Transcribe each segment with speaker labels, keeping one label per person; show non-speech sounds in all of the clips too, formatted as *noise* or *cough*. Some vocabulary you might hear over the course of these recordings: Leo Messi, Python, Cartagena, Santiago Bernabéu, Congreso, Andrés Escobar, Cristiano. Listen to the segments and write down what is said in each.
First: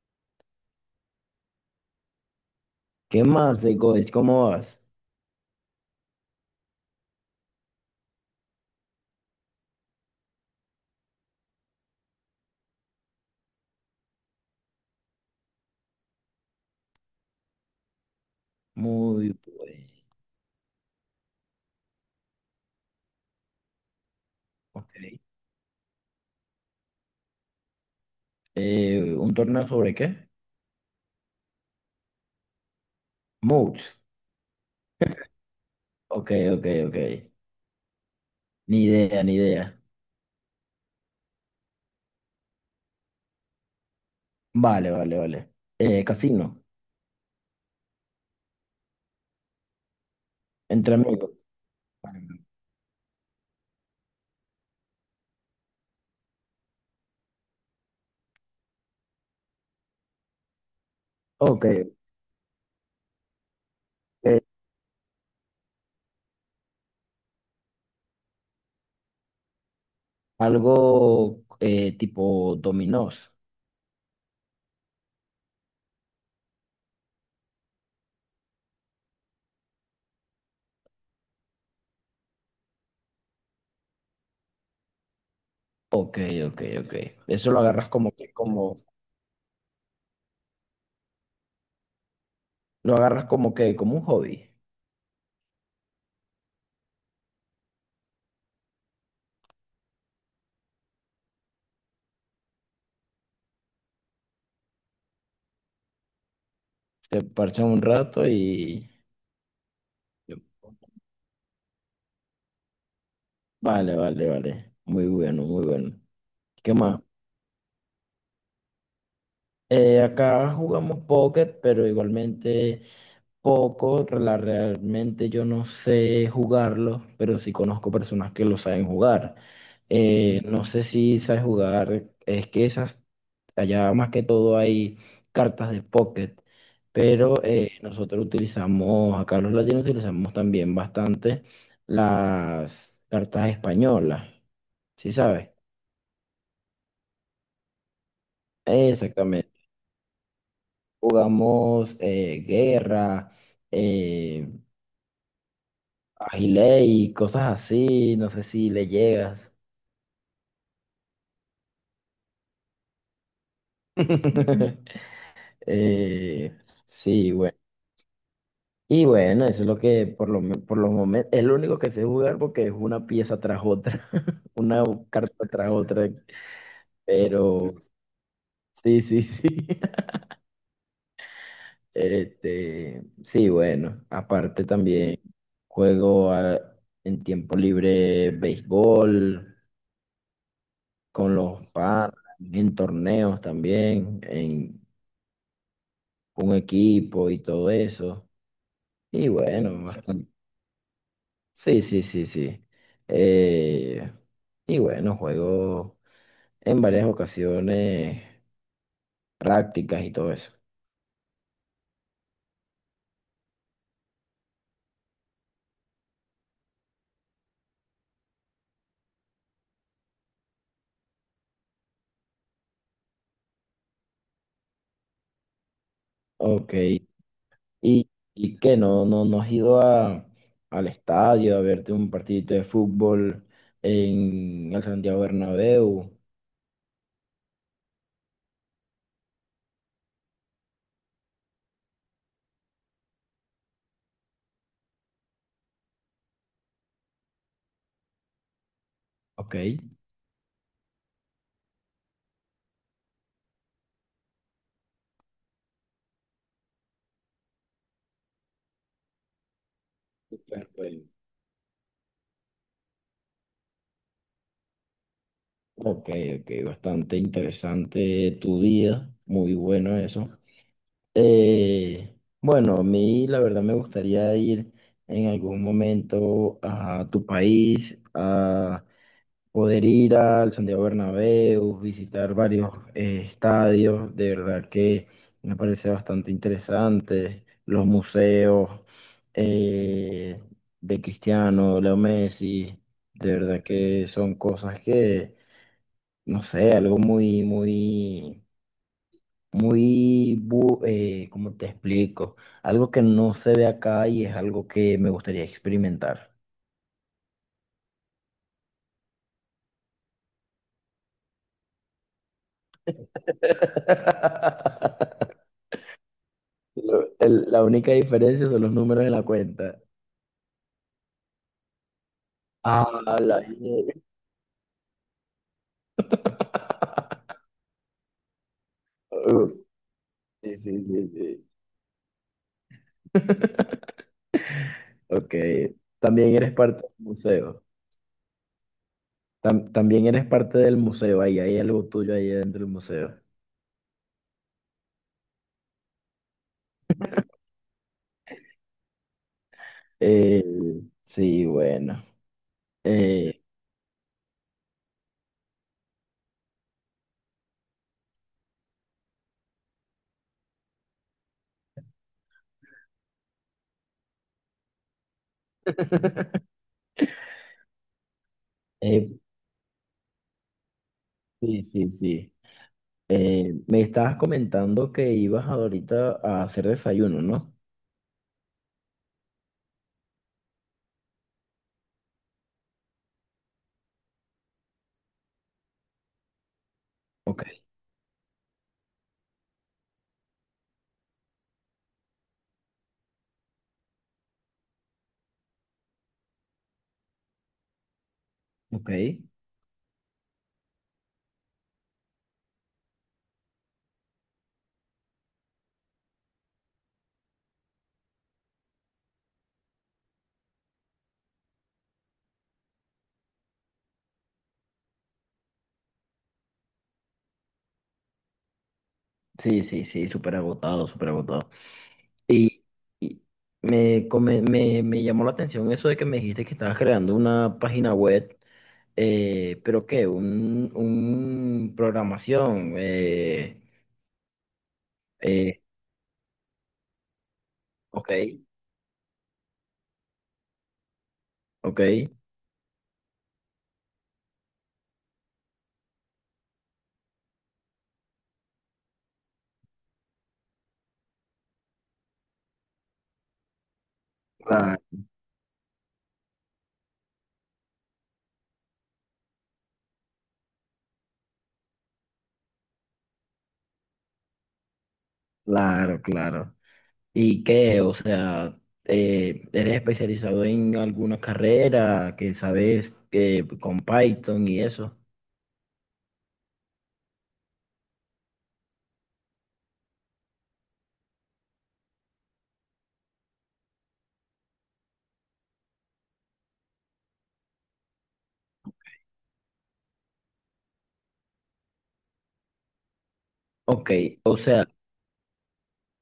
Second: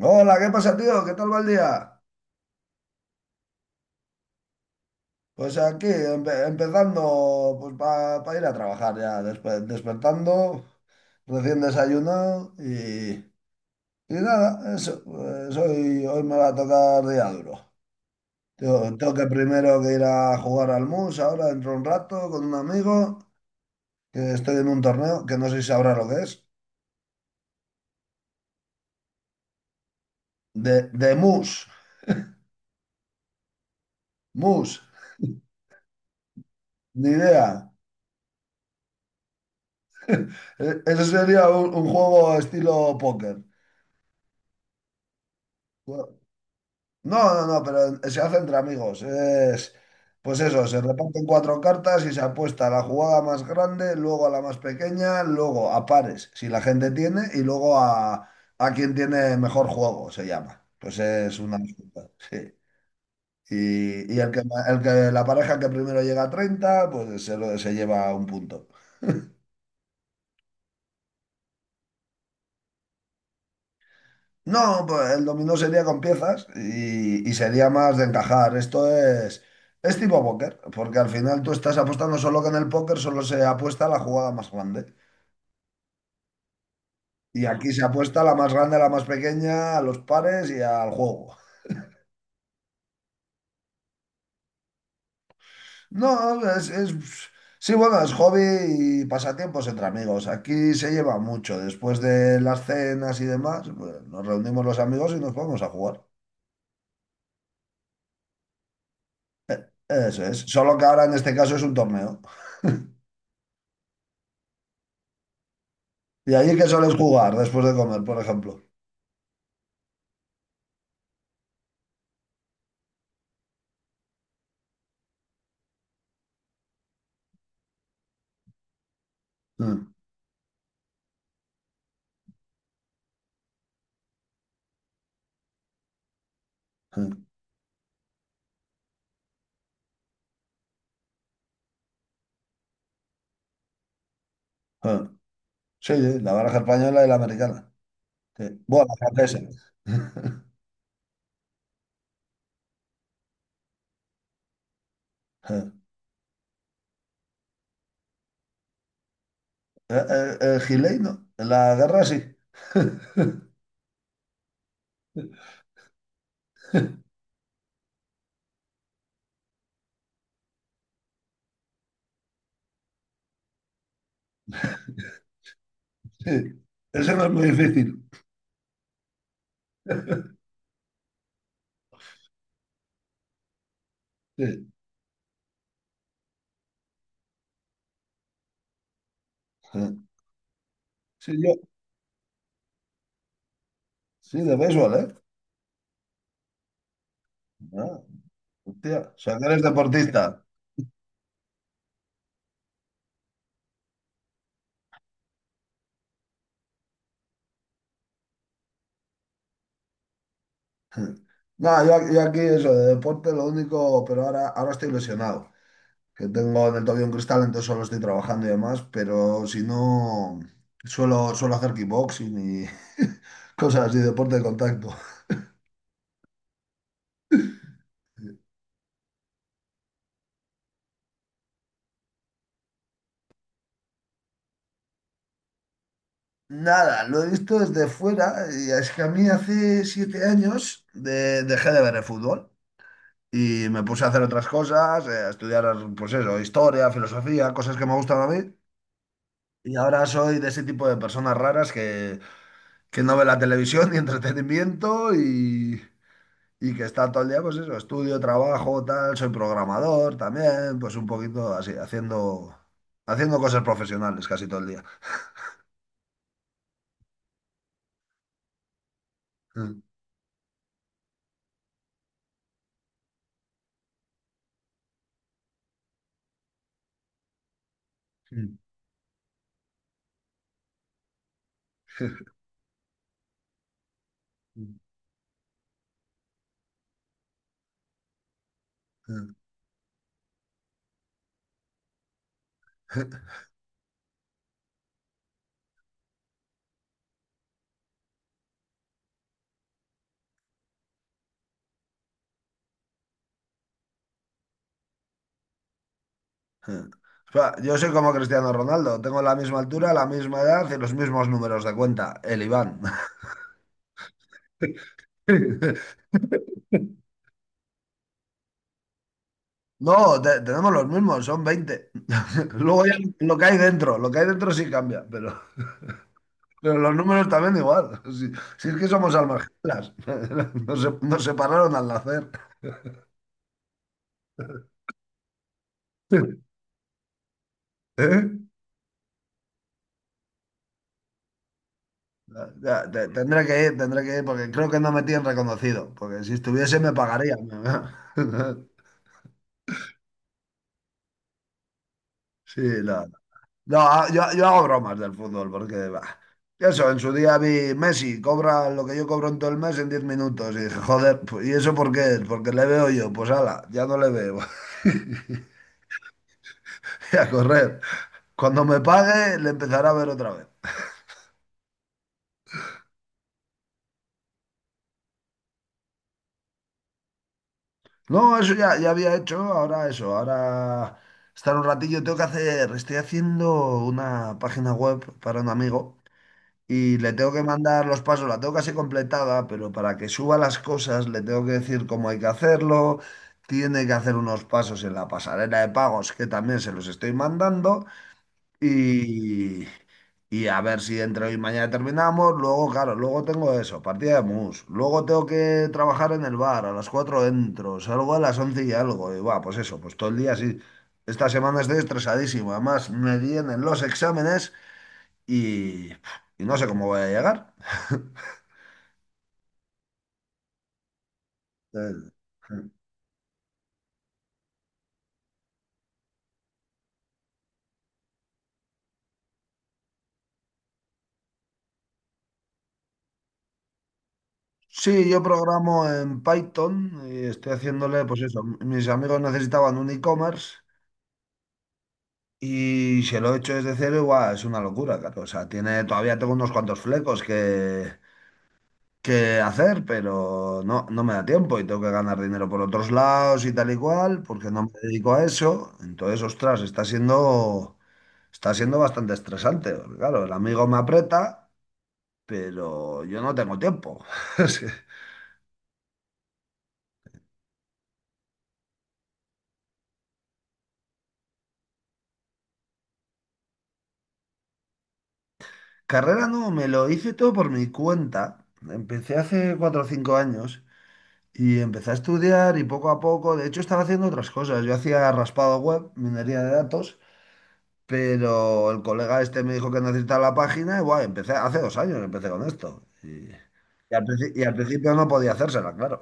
Speaker 1: Hola, ¿qué pasa, tío? ¿Qué tal va el día?
Speaker 2: ¿Qué más, Godes? ¿Cómo vas?
Speaker 1: Pues aquí, empezando pues para ir a trabajar ya, despertando, recién desayunado y nada, eso, pues hoy me va a tocar día duro. Tengo que
Speaker 2: Muy bien.
Speaker 1: primero que ir a jugar al mus ahora dentro de un rato con un amigo, que estoy en un
Speaker 2: Ok.
Speaker 1: torneo que no sé si sabrá lo que es,
Speaker 2: ¿Un torneo sobre qué?
Speaker 1: de mus,
Speaker 2: Moods.
Speaker 1: mus,
Speaker 2: Ok, ok, ok.
Speaker 1: ni idea.
Speaker 2: Ni idea, ni idea.
Speaker 1: *laughs* Eso sería un juego estilo póker.
Speaker 2: Vale, vale, vale.
Speaker 1: Bueno.
Speaker 2: Casino.
Speaker 1: No, no, no, pero se hace entre amigos. Es, pues eso, se
Speaker 2: Entre
Speaker 1: reparten
Speaker 2: amigos.
Speaker 1: cuatro cartas y se apuesta a la jugada más grande, luego a la más pequeña, luego a pares, si la gente tiene, y luego a quien tiene mejor juego, se llama. Pues es una
Speaker 2: Ok.
Speaker 1: disputa, sí. Y el
Speaker 2: eh,
Speaker 1: que, ma- el que, la pareja que primero llega a 30, pues se lleva un punto.
Speaker 2: Algo tipo dominós.
Speaker 1: No, pues el dominó sería con piezas y sería más de encajar. Esto es tipo póker, porque al final tú estás apostando solo que en el póker solo se apuesta a la jugada más grande.
Speaker 2: Ok, ok, ok.
Speaker 1: Y
Speaker 2: Eso lo
Speaker 1: aquí se
Speaker 2: agarras como
Speaker 1: apuesta a
Speaker 2: que,
Speaker 1: la más grande, a
Speaker 2: como,
Speaker 1: la más pequeña, a los pares y al juego.
Speaker 2: lo agarras como que, como un hobby.
Speaker 1: No, sí, bueno, es hobby y pasatiempos entre amigos. Aquí se lleva mucho. Después de las cenas y demás, pues, nos reunimos los amigos y nos vamos a jugar.
Speaker 2: Te parchas un rato y...
Speaker 1: Eso es. Solo que ahora en este caso es un torneo.
Speaker 2: Vale, vale, vale. Muy bueno, muy bueno.
Speaker 1: ¿Y allí qué
Speaker 2: ¿Qué
Speaker 1: sueles
Speaker 2: más?
Speaker 1: jugar después de comer, por ejemplo?
Speaker 2: Acá jugamos póker, pero igualmente poco. Realmente yo no sé jugarlo, pero sí conozco personas que lo saben jugar.
Speaker 1: Mm,
Speaker 2: No sé si sabes jugar, es que esas, allá más que todo hay cartas de pocket,
Speaker 1: mm,
Speaker 2: pero nosotros utilizamos, acá los latinos utilizamos también bastante las cartas españolas, ¿sí
Speaker 1: mm.
Speaker 2: sabes?
Speaker 1: Sí, sí, la baraja española y la americana. Sí. Bueno, la francesa.
Speaker 2: Exactamente.
Speaker 1: *laughs*
Speaker 2: Jugamos guerra, eh, agilé y cosas así. No sé si le llegas.
Speaker 1: El, Gilei no. En la guerra sí. *laughs*
Speaker 2: *laughs* Eh, sí, bueno. Y bueno, eso es lo que por lo, por los momentos es lo único que sé jugar porque es una pieza tras otra, *laughs* una carta tras otra.
Speaker 1: Sí, eso no es muy
Speaker 2: Pero
Speaker 1: difícil.
Speaker 2: sí, sí, sí. *laughs* Este, sí, bueno. Aparte
Speaker 1: Sí,
Speaker 2: también juego a- en tiempo libre béisbol,
Speaker 1: sí,
Speaker 2: con
Speaker 1: yo,
Speaker 2: los padres en torneos también,
Speaker 1: sí, de
Speaker 2: en
Speaker 1: béisbol, ¿eh?
Speaker 2: un equipo y todo
Speaker 1: Ah,
Speaker 2: eso.
Speaker 1: hostia, o
Speaker 2: Y
Speaker 1: sea, que eres
Speaker 2: bueno,
Speaker 1: deportista.
Speaker 2: bastante. Sí, sí, sí, sí. Eh, y bueno, juego en varias ocasiones prácticas y todo eso.
Speaker 1: *laughs* No, yo aquí eso, de deporte lo único, pero ahora estoy lesionado. Que tengo en el tobillo un cristal, entonces solo estoy trabajando y demás, pero si no, suelo hacer kickboxing y *laughs* cosas así, deporte de contacto.
Speaker 2: Ok. Y qué? ¿No has ido a, al estadio a verte un partidito de fútbol en el Santiago Bernabéu?
Speaker 1: Nada, lo he visto desde fuera y es que a mí hace 7 años dejé de ver el fútbol y me puse a hacer otras cosas, a estudiar, pues eso, historia, filosofía, cosas que me gustan a mí.
Speaker 2: Ok.
Speaker 1: Y ahora soy de ese tipo de personas raras que no ve la televisión *laughs* ni entretenimiento. Y que está todo el día, pues eso, estudio, trabajo, tal, soy programador
Speaker 2: Súper,
Speaker 1: también, pues
Speaker 2: pues.
Speaker 1: un poquito así, haciendo cosas profesionales casi todo el día.
Speaker 2: Ok, ok, bastante interesante tu día, muy bueno eso. Eh, bueno, a mí la verdad me gustaría ir en algún momento a tu país, a
Speaker 1: *laughs*
Speaker 2: poder ir al Santiago Bernabéu, visitar varios estadios, de verdad que me parece bastante interesante, los museos eh, de Cristiano, Leo Messi, de verdad que son cosas que no sé, algo muy, muy, muy, ¿cómo te explico? Algo que no se ve acá y es algo que me gustaría experimentar.
Speaker 1: O sea, yo soy como Cristiano Ronaldo, tengo la misma altura, la misma edad y los mismos números de cuenta, el Iván.
Speaker 2: *laughs*
Speaker 1: *laughs*
Speaker 2: La única diferencia son los números en la cuenta.
Speaker 1: No, tenemos los mismos, son 20. *laughs* Luego ya
Speaker 2: Ah,
Speaker 1: lo
Speaker 2: la
Speaker 1: que hay
Speaker 2: mierda.
Speaker 1: dentro, lo que hay dentro sí cambia, pero los números también igual. *laughs* Si, si es que somos almas
Speaker 2: Uf,
Speaker 1: gemelas.
Speaker 2: sí,
Speaker 1: *laughs* nos,
Speaker 2: sí,
Speaker 1: se-
Speaker 2: sí,
Speaker 1: nos
Speaker 2: sí.
Speaker 1: separaron al nacer.
Speaker 2: *laughs* Ok, también eres
Speaker 1: *laughs*
Speaker 2: parte del museo.
Speaker 1: ¿Eh?
Speaker 2: También eres parte del museo, ahí hay algo tuyo ahí dentro del
Speaker 1: Ya, te-
Speaker 2: museo.
Speaker 1: Tendré que ir, tendré que ir, porque creo que no me tienen reconocido, porque si estuviese me pagarían. *laughs*
Speaker 2: Eh, sí, bueno.
Speaker 1: Sí, no.
Speaker 2: Eh,
Speaker 1: No, yo hago bromas del fútbol, porque bah, eso, en su día vi Messi, cobra lo que yo cobro en todo el mes en 10 minutos, y dije, joder, pues, ¿y eso por qué es? Porque le veo yo, pues ala, ya no le veo. *laughs*
Speaker 2: *laughs*
Speaker 1: Y a correr. Cuando me
Speaker 2: eh,
Speaker 1: pague, le empezará a ver otra vez.
Speaker 2: sí, sí, sí. Me estabas comentando que ibas ahorita a hacer desayuno, ¿no?
Speaker 1: No, eso ya, ya había hecho, ahora eso, ahora estar un ratillo, tengo que hacer, estoy haciendo una página web para un amigo y le tengo
Speaker 2: Ok,
Speaker 1: que mandar los pasos, la tengo casi completada, pero para que suba las cosas le tengo que decir cómo hay que hacerlo, tiene que hacer unos pasos en la pasarela de pagos que también se los estoy mandando
Speaker 2: ok.
Speaker 1: y, y a ver si entre hoy y mañana terminamos. Luego, claro, luego tengo eso, partida de mus. Luego tengo que trabajar en el bar, a las 4 entro, salgo a las 11 y algo. Y va, pues eso, pues todo el día así. Esta semana estoy estresadísimo. Además, me vienen los exámenes y, y no sé cómo voy a llegar. *laughs*
Speaker 2: Sí, sí, sí, súper agotado, súper agotado.
Speaker 1: Eh,
Speaker 2: Y, y me llamó la atención eso de que me dijiste que estabas creando una página web, pero ¿qué? Un programación.
Speaker 1: Sí, yo
Speaker 2: Eh,
Speaker 1: programo en Python y estoy haciéndole,
Speaker 2: ok,
Speaker 1: pues eso, mis amigos necesitaban un e-commerce.
Speaker 2: ok.
Speaker 1: Y si lo he hecho desde cero, igual es una locura, claro. O sea, tiene, todavía tengo unos cuantos flecos que hacer, pero no, no me da tiempo y tengo que ganar dinero por otros lados y tal y cual, porque no me
Speaker 2: Claro,
Speaker 1: dedico a eso. Entonces, ostras, está siendo bastante estresante. Porque, claro, el amigo me aprieta, pero yo no tengo tiempo. *laughs* Es que-
Speaker 2: claro, claro. ¿Y qué? O sea, ¿eres especializado en alguna carrera que sabes que con Python y eso?
Speaker 1: Carrera no, me lo hice todo por mi cuenta. Empecé hace 4 o 5 años. Y empecé a estudiar y poco a poco, de hecho estaba haciendo otras cosas. Yo hacía raspado web, minería de datos, pero el colega este me dijo que necesitaba la página y guay, empecé, hace 2 años empecé con esto. Y,
Speaker 2: Ok,
Speaker 1: y al, princi-
Speaker 2: o
Speaker 1: y al
Speaker 2: sea,
Speaker 1: principio no podía hacérsela, claro.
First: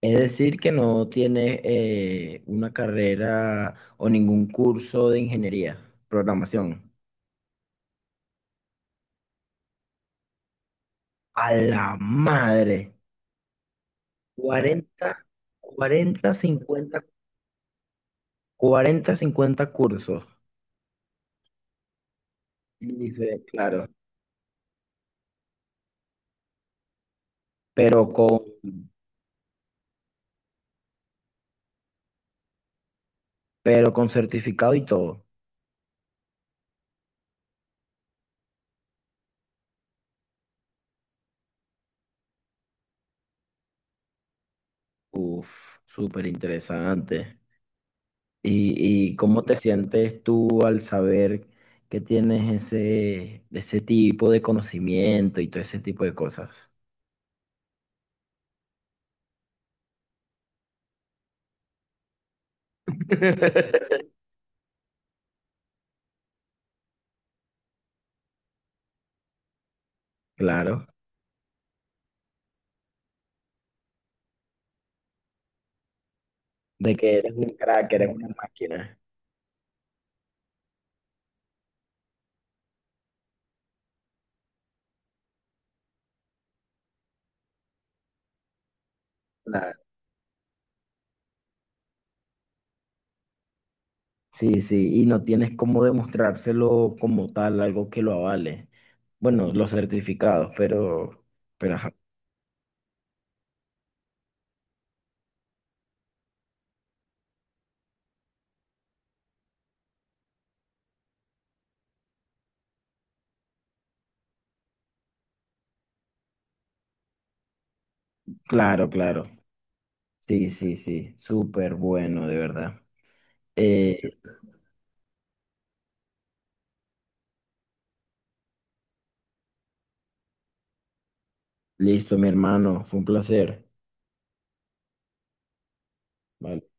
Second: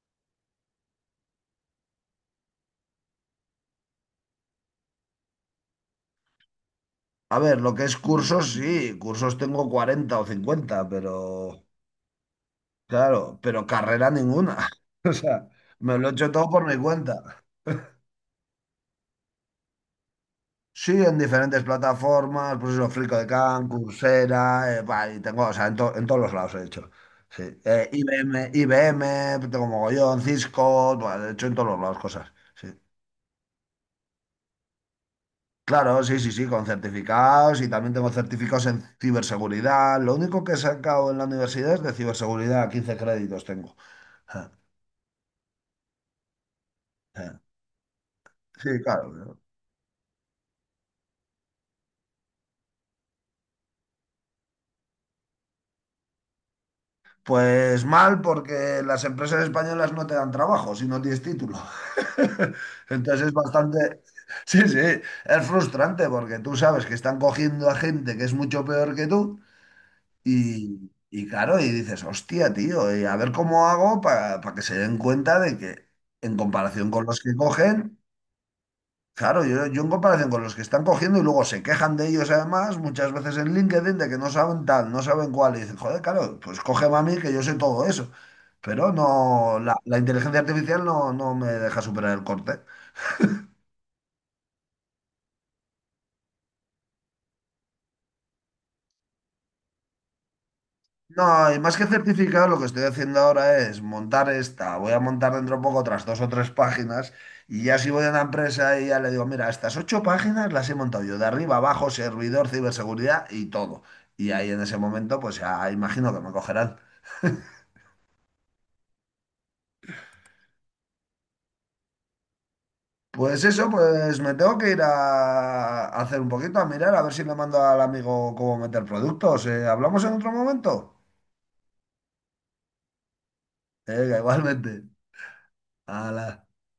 Speaker 2: es decir que no tienes una carrera o ningún curso de ingeniería, programación.
Speaker 1: A ver, lo que es cursos, sí, cursos tengo 40 o 50 pero
Speaker 2: A la madre,
Speaker 1: claro, pero carrera ninguna. *laughs* O
Speaker 2: 40,
Speaker 1: sea, me lo he hecho
Speaker 2: 40,
Speaker 1: todo por mi
Speaker 2: 50,
Speaker 1: cuenta.
Speaker 2: 40, 50 cursos.
Speaker 1: Sí, en diferentes plataformas, pues eso, Free.com,
Speaker 2: Claro,
Speaker 1: Coursera, bah, y tengo, o sea, en todos los lados he hecho. Sí.
Speaker 2: pero con,
Speaker 1: IBM, IBM, tengo mogollón, Cisco, bah, he hecho en todos los lados cosas. Sí.
Speaker 2: pero con certificado y todo.
Speaker 1: Claro, sí, sí, sí, con certificados y también tengo certificados en ciberseguridad. Lo único que he sacado en la universidad es de ciberseguridad, 15 créditos tengo. Ja,
Speaker 2: Uf, súper interesante.
Speaker 1: ja. Sí, claro.
Speaker 2: Y
Speaker 1: ¿No?
Speaker 2: cómo te sientes tú al saber que tienes ese, ese tipo de conocimiento y todo ese tipo de cosas?
Speaker 1: Pues mal, porque las empresas españolas no te dan trabajo si no tienes título. *laughs* Entonces es
Speaker 2: *laughs*
Speaker 1: bastante... Sí, sí, es frustrante porque tú sabes que están cogiendo a gente que es mucho peor que tú
Speaker 2: Claro,
Speaker 1: y claro, y dices, hostia, tío, y a ver cómo hago para que se den cuenta de que en comparación
Speaker 2: de
Speaker 1: con
Speaker 2: que
Speaker 1: los
Speaker 2: eres
Speaker 1: que
Speaker 2: un crack,
Speaker 1: cogen.
Speaker 2: eres una máquina.
Speaker 1: Claro, yo en comparación con los que están cogiendo y luego se quejan de ellos además, muchas veces en LinkedIn, de que no saben tal, no saben cuál, y dicen, joder, claro, pues cógeme a mí que yo sé todo eso. Pero no, la,
Speaker 2: Claro.
Speaker 1: la inteligencia artificial no, no me deja superar el corte.
Speaker 2: Sí, sí, y no tienes cómo demostrárselo como tal, algo que lo avale. Bueno, los certificados,
Speaker 1: No, y
Speaker 2: pero
Speaker 1: más que
Speaker 2: ajá.
Speaker 1: certificado, lo que estoy haciendo ahora es montar esta, voy a montar dentro de poco otras dos o tres páginas, y ya si voy a una empresa y ya le digo, mira, estas ocho páginas las he montado yo, de arriba abajo, servidor, ciberseguridad y todo. Y ahí en ese momento, pues ya imagino que me cogerán.
Speaker 2: Claro, claro. Sí, sí, sí, súper bueno, de verdad.
Speaker 1: Pues eso,
Speaker 2: Eh,
Speaker 1: pues me tengo que ir a hacer un poquito, a mirar, a ver si le mando al amigo cómo meter productos. ¿Hablamos en otro momento?
Speaker 2: listo, mi hermano, fue un placer.
Speaker 1: Venga, igualmente. Hala.
Speaker 2: Vale.